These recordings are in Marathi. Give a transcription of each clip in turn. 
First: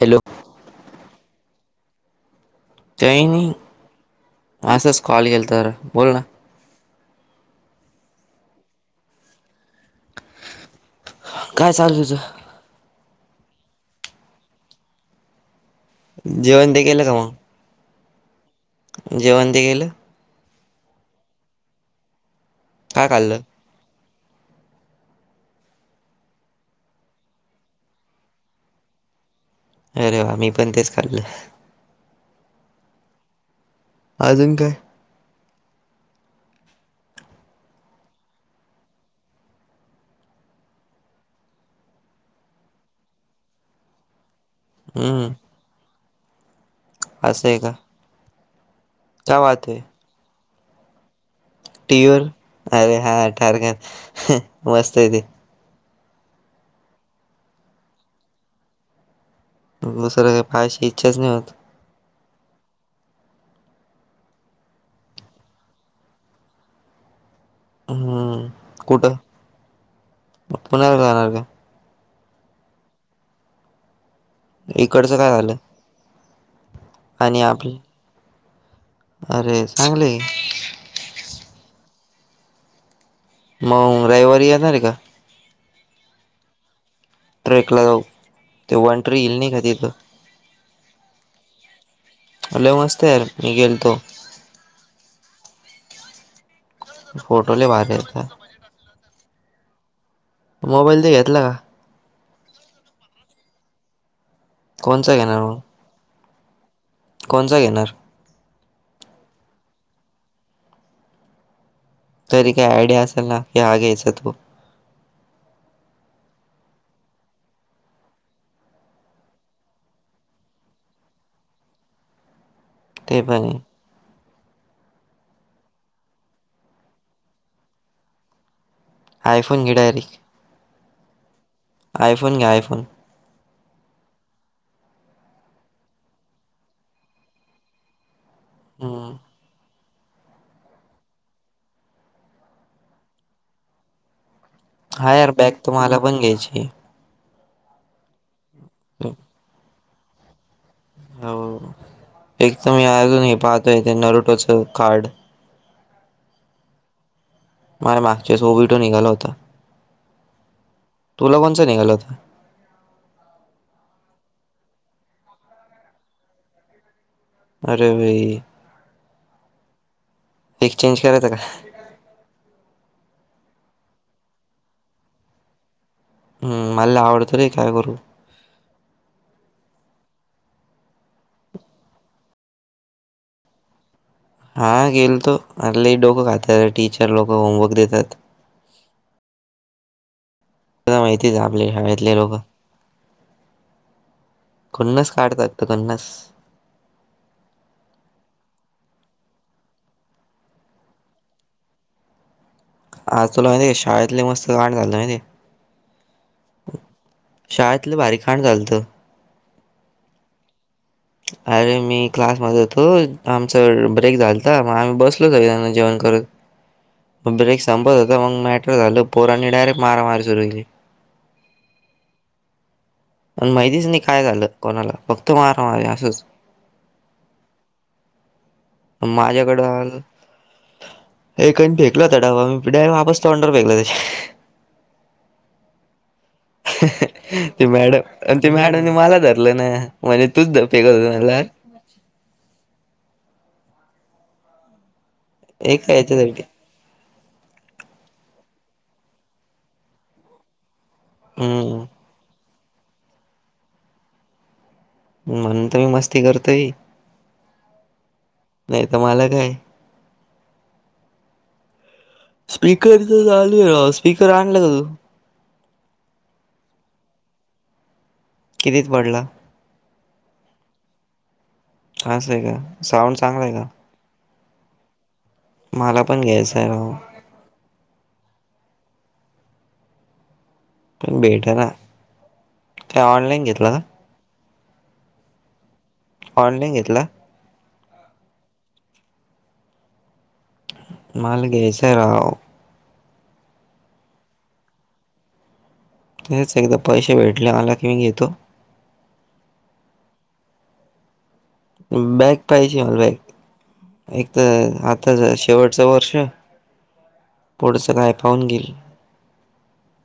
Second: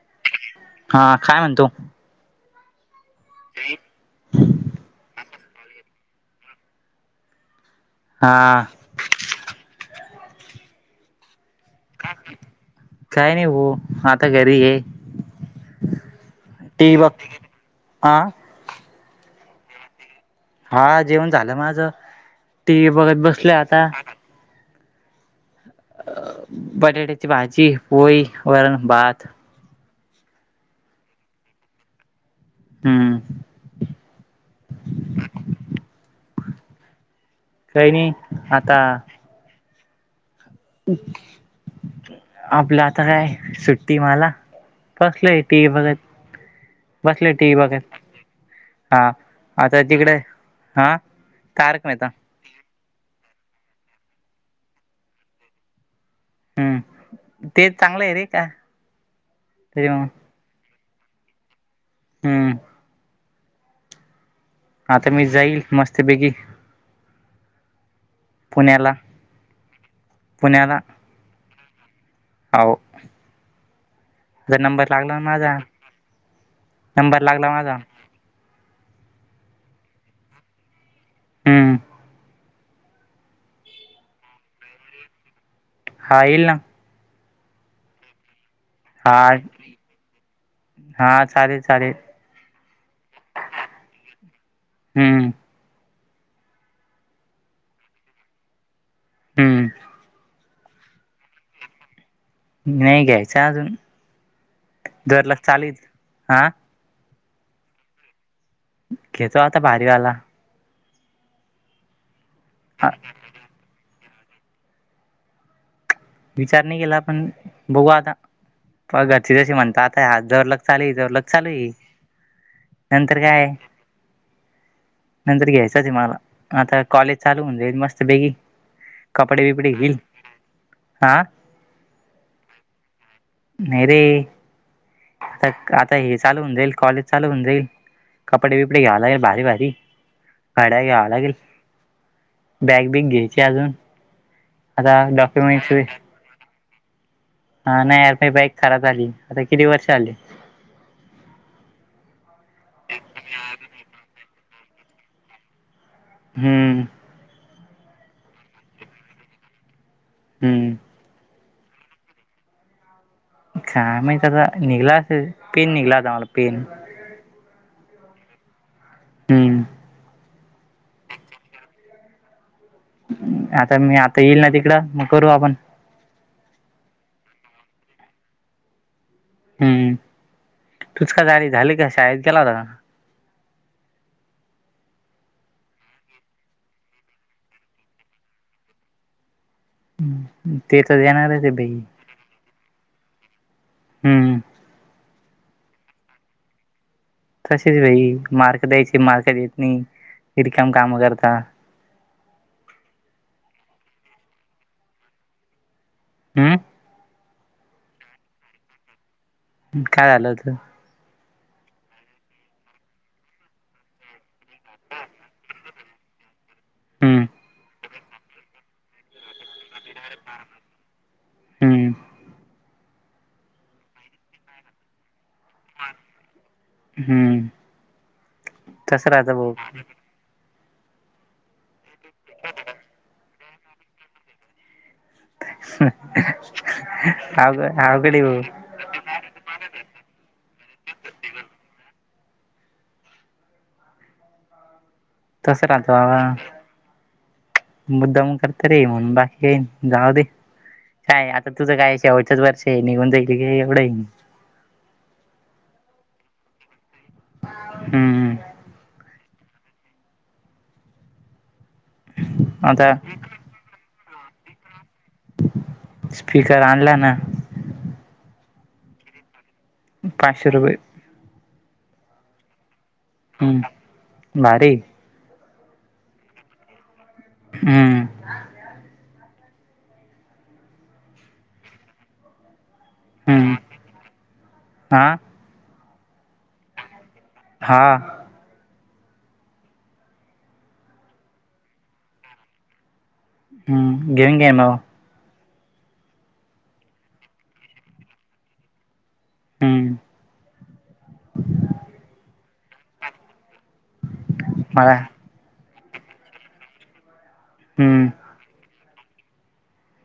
हॅलो... हा काय म्हणतो? काही नाही असाच कॉल केलता बोल ना.... हा... काय चालू तुझ. काही नाही हो आता घरी आहे.... जेवण ते केलं का म आं जेवण ते गेलं हा जेवण झालं माझ टी व्ही काय बघत खाल्लं बसल आता अ बटाट्याची भाजी पोई वरण भात अरे वा मी पण तेच खाल्लं हम्म अजून काय काही नाही आता आपलं आता काय सुट्टी मला कसलं हम्म आहे ते वगत बसले असं टी आहे का बगैर हा काय वाहतोय आता तिकडे हा तारक मेहता टीर अरे हा ठारखण मस्त आहे ते हम्म ते चांगलं आहे रे का तरी मग दुसरं काही पाहायची इच्छाच नाही होत हम्म आता मी जाईल मस्तपैकी हम्म पुण्याला कुठं म पुण्याला पुण्या जाणार का हो नंबर इकडचं लागला ना काय झालं माझा नंबर आणि लागला माझा आपलं अरे सांगले हम्म मग रविवारी येणार रे का हा येईल ना ट्रेकला जाऊ ते हा वनटरी येईल नाही का तिथं हा चालेल चालेल हॅल मस्त यार मी गेलतो हम्म फोटोले भार येत हम्म मोबाईल तर घेतला का नाही घ्यायचं अजून कोणचा दरलाख चालीस हा कोणसा घेणार घेतो आता भारीवाला तरी काही हा आयडिया असेल ना की हा घ्यायचा तू विचार नाही केला आपण बघू आता पघरची जशी म्हणता आता जरलग चालू दरलग चालू आहे नंतर ते पण काय आहे नंतर घ्यायचंच आहे मला आता कॉलेज चालू होऊन जाईल मस्त बेगी आयफोन घे डायरी हा आयफोन घे आयफोन नाही रे आता आता हे चालू होऊन जाईल कॉलेज चालू होऊ जाईल कपडे बिपडे घ्यावे हम्म आहेत लागल भारी भारी [unintelligible] घ्यावा लागेल बॅग बीग घ्यायची अजून आता हा यार बॅग डॉक्युमेंट्स तर माला पण घ्यायचीये हा नाही यार काय बाईक खराब झाली आता किती वर्ष झाली हो एक तर मी अजूनही पाहतो आहे ते नरुटोचं कार्ड हम् माझ्या मागच्या वेळीस [unintelligible] निघाला होता हम्म तुला कोणचा निघाला होता काय माहित आता निघला असेल पेन निघला होता मला पेन अरे [unintelligible] हम्म एक्सचेंज करायचं का आता मी आता येईल ना तिकडं मग करू आपण हम् मला लई आवडत रे काय करू हम्म तूच का झारी झाली का शाळेत गेला होता हा गेलतो अरं लई डोकं खाता टीचर लोकं होमवर्क देतात ते तुला तर माहितीच देणारच आहे आपले भाई शाळेतले लोक हम् हम खुन्नस काढता ते खुन्नस कशाचे भाई मार्क द्यायचे मार्क देत नाही रिकामे काम करता आज तुला माहिती आहे का शाळेतले मस्त [unintelligible] हम्म शाळेत लई भारी कांड झालत काय झालं होत अरे मी क्लास मध्ये होतो आमचा ब्रेक झालता मग आम्ही बसलो सगळे जण जेवण करत हम्म मग ब्रेक संपत होता मग मॅटर झालं पोरांनी डायरेक्ट मारामारी सुरू केली हम्म मग माहितीच नाही काय झालं कोणाला फक्त मार असच हम्म तसं राहतं भाऊ माझ्याकड आलं एकाने फेकला होता डब्बा मी डायरेक्ट वापस तोंडावर फेकला त्याच्या हम ते मॅडम आणि ते मॅडमने मला धरलं ना म्हणजे तूच डबे फेकत होता म्हणलं हा तस राहतो एका बावा याच्यासाठी मुद्दामहून करता रे [unintelligible] बाकी काही जाऊ दे काय आता तुझं हम्म काय शेवटंचच वर्ष आहे निघून जाईल ते काय एवढं आहे म्हणून तर मी मस्ती करतोय हम्म हम्म नाही तर मला काय आता स्पीकरच चालू आहे राव स्पीकर आणला का तू स्पीकर आणला ना कितीत पडला पाचशे रुपये आस का साऊंड चांगला आहे का हम्म भारी मला पण घ्यायचं आहे भो हम्म पण भेट ना काय ऑनलाईन घेतलं ना आ ऑनलाईन घेतला हा मला घ्यायचाय राव हम्म घेऊन घे मग तेच एकदा पैसे भेटले माला कि म घेतो हम्म बॅग पाहिजे मला बॅग एक तर मला आताच शेवट शेवटचचं वर्ष पुढचं हम्म काय पाहून घेईल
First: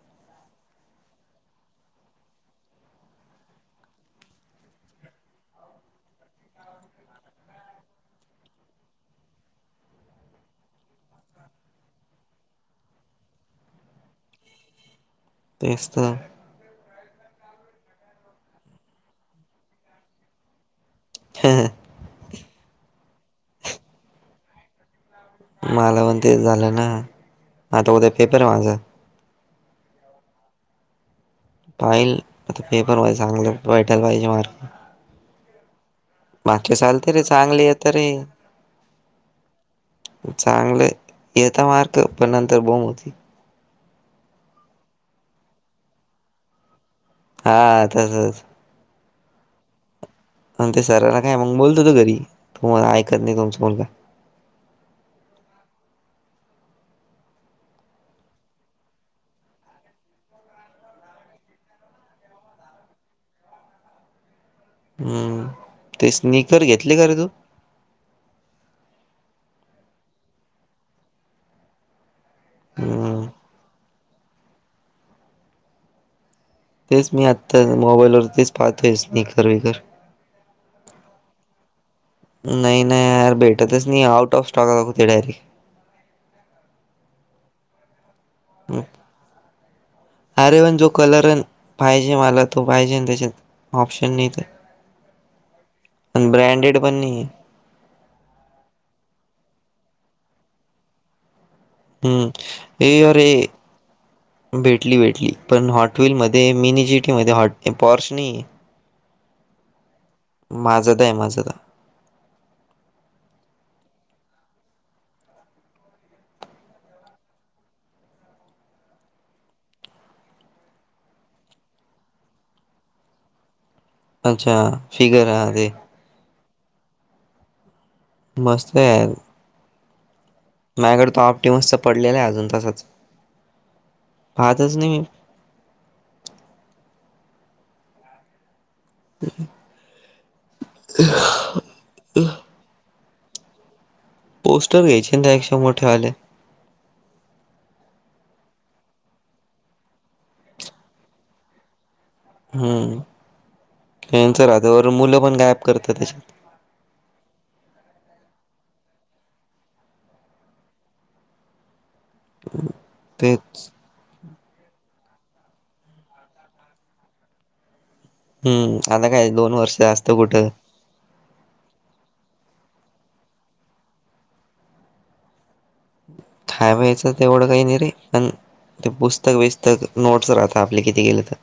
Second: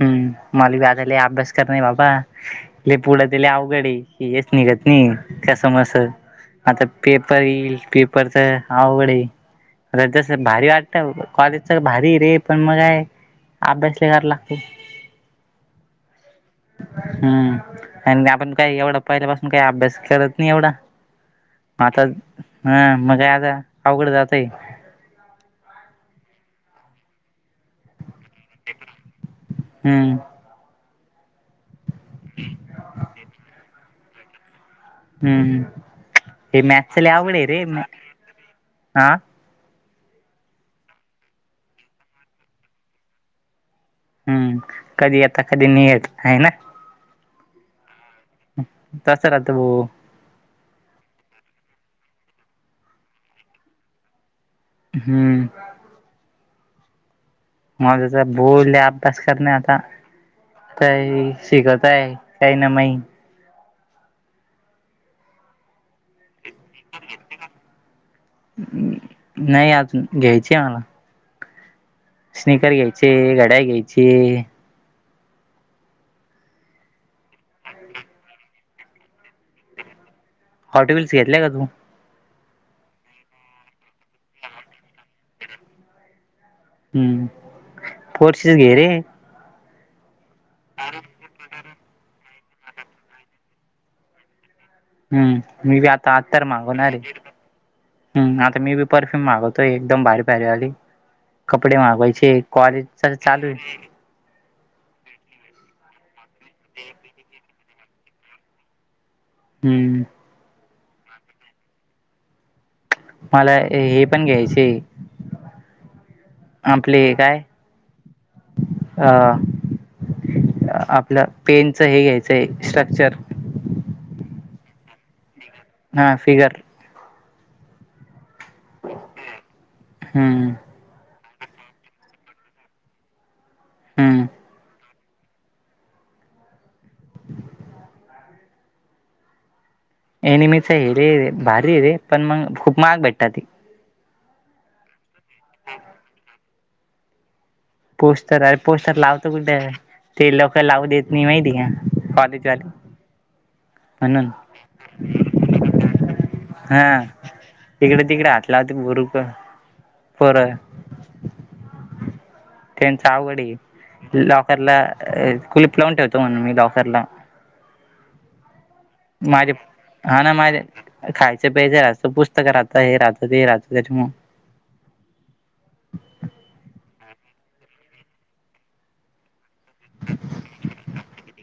हम्म मला आज माले लई अभ्यास करणय बाबा पुढ तर लइ अवघड हे हेच निघत नाही कस मस आता पेपर येईल पेपर तर आवड जस भारी वाटत कॉलेजच भारी रे पण मगा आहे अभ्यासले कला ह तेसत हम्म आणि आपण काही एवढा पहिल्या पाासून काही अभ्यास करत नाही एवढा हा ह आता हं मग काय आता अवघड जातय मला पण ते झालं ना आता उद्या पेपर आहे माझा हम्म पाहिल आता पेपर व चांगलं भैटायला पाहिजे मार्क हम्म हे मागे मॅथच लय चालते रे अवघड चांगली आहे त रे हा चांगलं येता मार्क पण नंतर बम होती हम्म कधी आता कधी नियेत आहे ना हा तसच तसं राहतं भाो आणि ते सरांला काय मग बोलतो तो घरी तू ऐकत नाही तुमचा मुलग हम्म मझचा बोलले अभ्यास करणे आता शिकत आहे काही ना माई हम्म ते स्नकर घेतले का रे तू नाही आज घ्यायची आहे मला स्नकर घ्यायचे हम्म गड्या घ्यायचे तेच मी आत्ता मोबाईलवररतीच पाहतोय स् नकर वकर हॉटो्हील्स घेतल्याय का तू नाही नाही यार भेटतच नाही आउट ऑफ स्टॉक आता कुते डायरी हम्म पोर्शिस घे रे अरे पण जो कलर आहे पाहिजे मला तो पाहिजे त्याच्यात ऑप्शन नाही तर हम्म मी बी आता आत् पण तर ब्रँडेड मागवणार पण रे नाही आहे. हम् आता मी बी परफ्यूम मागवतोय एकदम भारी भारी आली कपडे हम्म मागवायचे ए क्ॉलेज अरे चालू आहे भेटली भेटली पण हॉटवल मध्ये मिनीजिटी मध्ये हॉट पॉर्स नाही हम्म माझं तर आहे माझं तर मला हे पण घ्यायचे आपले काय अ आपलं पेनच हे घ्यायचंय स्ट्रक्चर अच्छा फिगर ह ते हा फिगर मस्त या हम्म माझकड तो आपटीमस् पडलेलं आहे अजून तासच हम्म पाहतच नाही मी ह् एनि मच हे रे रे भारी हे रे पण मग खूप मग भेटतात ती पोस्टर घ्यायचे ना एकक्षे मोठेवाले पोस्टर अरे पोस्टर लावतो कुठे ते लोक लावू देत नाही माहिती का कॉलेजवाले म्हणून. हम्मच रात मुलं पण गायब करत त्याच्यात हा तिकडे तिकडे हातल्या हो बर पर त्यांचा आवडी तेच लॉकरला कुलप लावून ठेवतो म्हणून मी लॉकरला हम्म आता काय माझे दोन वर्षस्त हा ना कुठं माझे खायचं प्याय राहतं पुस्तक राहतं हे राहतं ते राहतं त्याच्या म खाय व्यायचं तेवढं काही नाही रे पण ते पुस्तक बिस्तक नोट्स राहत आपले किती गेलं तर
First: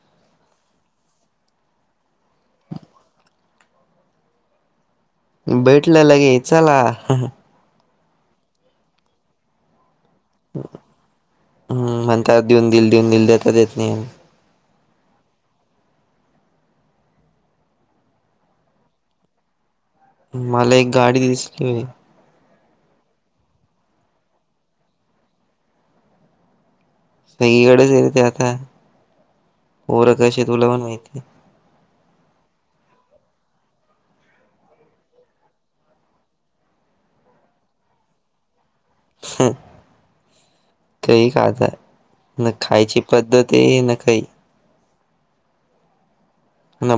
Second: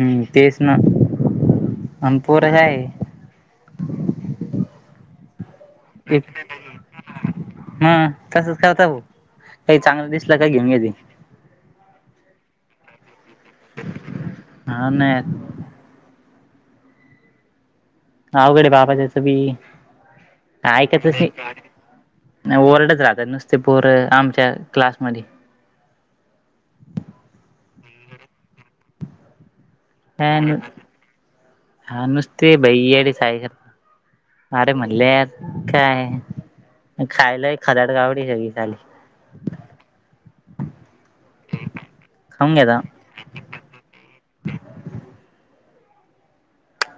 हम्म तेस ना अमपोर ह आहे भेटलं लगे चला तसच खता भाऊ काही चांगलं दिसलं का घेऊ घेत हम् म्हणताात देऊन दिल देऊन दिल दता देत नाही हा नाही अवकडे बाबाच्याचं बी मला एक गाडी ऐकतच दिसली नाही ओरडच राहतात नुसते पोरं आमच्या क्लासमध्ये सगईकडेच य ते आता होरं कशी तुला पण माहिती हा नुसते बै अडी सा अरे म्हणले काय खायला खदाड ग आवडी सगळी ली काही काात न खाऊन घ्याता खायची पद्धती न काही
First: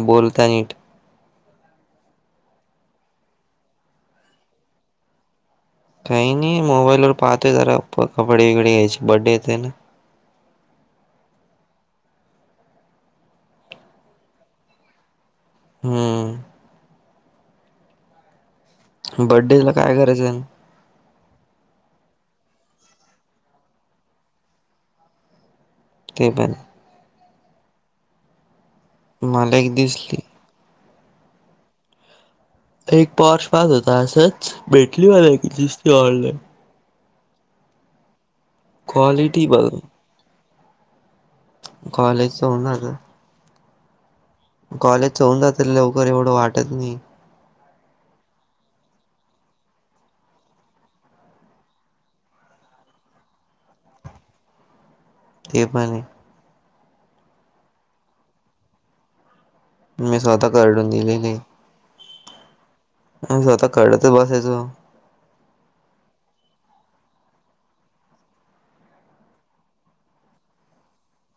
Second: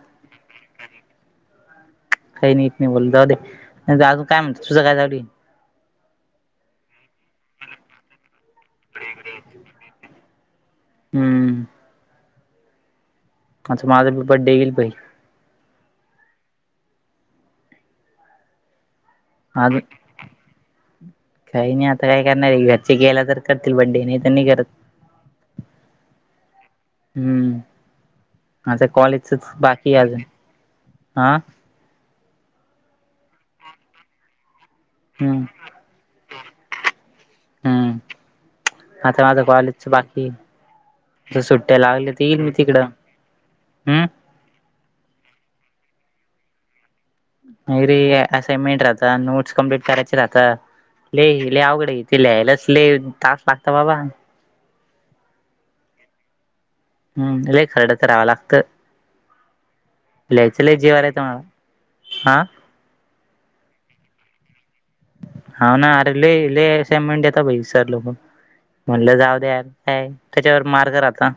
बोलता नीट काही नाहीत नाही बोल जाऊ दे अजून काय म्हणत तुझं काय जावडी काही नाही मोबाईलवरर पाहतोय जरा कपडे विकडे यायची बड्डे येते ना हम्म मां माझा बड्डे गेल हम्म बड्डेला अजून काय करायचं आहे काही नाही आता काय करणार घरचे गेला तर करतील बड्डे नाही तर नाही करत ते पल हम्म आता कॉलेजचच मला एक बाकी अजून दिसली हा एक पॉर्स पात होता असंच भेटली मला हम्म की दििसती डले हम्म माथ माझ क्वालिटी क बघ लच बाकी तट्ट ्या लागले ते येईल कॉलेजच मी होणार तिकडं हम्म कॉलेज होऊन जातील लवकर एवढं वाटत नाही नाही रे असाइनमेंट राहत नोट्स कम्प्लीट करायचे राहत लले ल आवघडथ लिहायलाच लले तास लागत बाबा ते पण हम्म ल खरड तर राहावं लागतं मी स्वतः लहायचं लय करडून जेवाार दिलेले आहेेत मला हा अ स्वतः कडत बसायचो. हा ना अरे लय लय समेंटता भाई वि सर लोक. म्हटलं जाऊ द्याल काय त्याच्यावर मारग राहता.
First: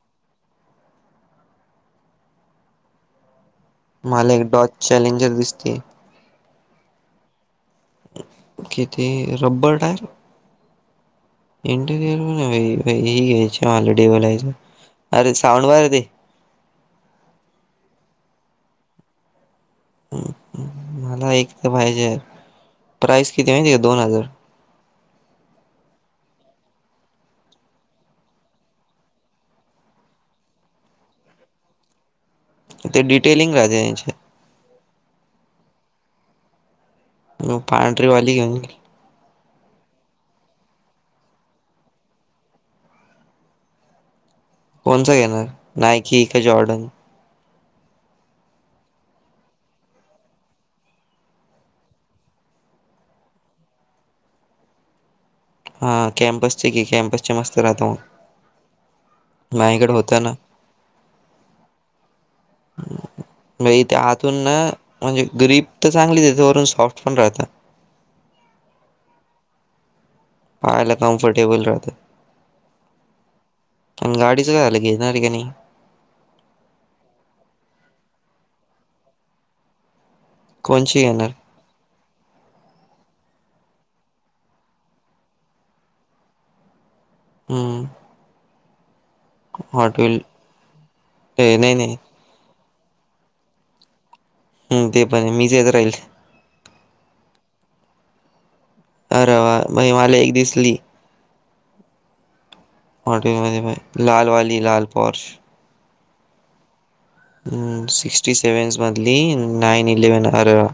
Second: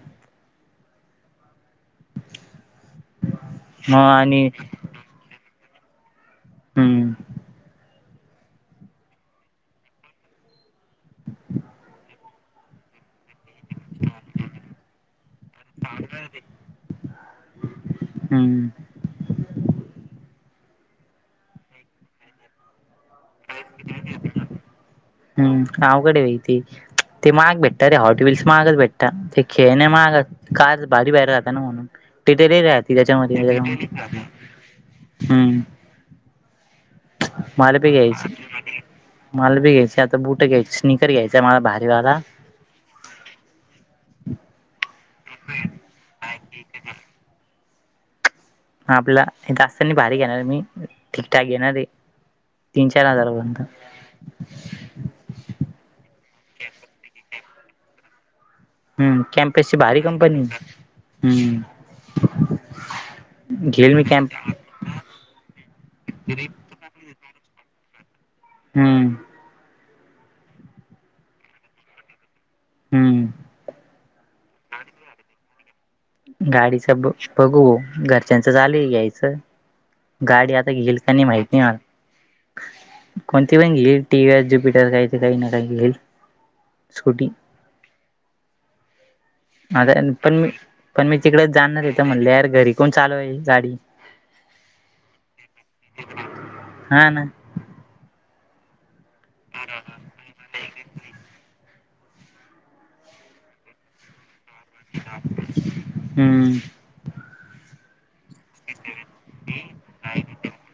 [inaudible] मग मला एक आणि डॉच चॅलेंजर दिसते. हम्म. किती रब्बर टायर इंटिरियर पण, ह घ्यायच्या हॉलिडे बलायच अरे साऊंड वर ते. हम्म. मला एक तर पाहिजे प्राईस किती माहिती आहे दोन हजार. हम्म गावकडे वहि ती. ते महाग भेटत रे हॉट वल्स महागच भेटत ते खेळणे महाग अस कार भारी बाहेर राह ना म्हणून टिटर राह ते डिटेलिंग त्याच्यामध्ये. राहते त्यांचे हम्म. मला बी घ्यायची. पांढरीवाली घेऊन मला बी घ्यायची, आता बुटं घ्यायची स्निकर घ्यायचा मला भारीवाला. कोणचा घेणार नायकी का जॉर्डन? आपला जास्त नाही भारी घेणार मी ठीकठाक घेणारये. तीन चार हजारापर्यंत. हा कॅम्पसचे घे कॅम्पसचे मस्त राहतो मग. हम्म कॅम्पसची माझ्याकडे भारी होता ना कंपनी हम्म. [unintelligible] घेईल ते मी कॅम्प आतून म्हणजे ग्रीप त चांगली देते वरून सॉफ्ट पण राहतं. हम्म. [unintelligible] कंफर्टेबल राहते, हम्म पण गाडीचं काय झालं घेणारे काय नाही? गाडीच ब बघू घरच्यांच झालंय घ्यायचं गाडी आता येईल कोणची काय नाही घेणार माहित नाही मला. कोणती पण घेईल टी. वीस ज्युपिटर काही ते काही ना काही घेईल. स्कूटी हम्म. हॉट व्हील [unintelligible] पण मी पण मी तिकड ते नाही जाणार हे नाही त म्हणले यार घरी कोण चालवाय गाडी? हम्म ते पण हे मीच येत राहील. हा ना. आरे वा बाई मला एक दिसली हॉटेल मध्ये लाल वाली लाल पोरश हम्म. सिक्स्टी सेव्हन्स मधली नाईन इलेव्हन आरे वा.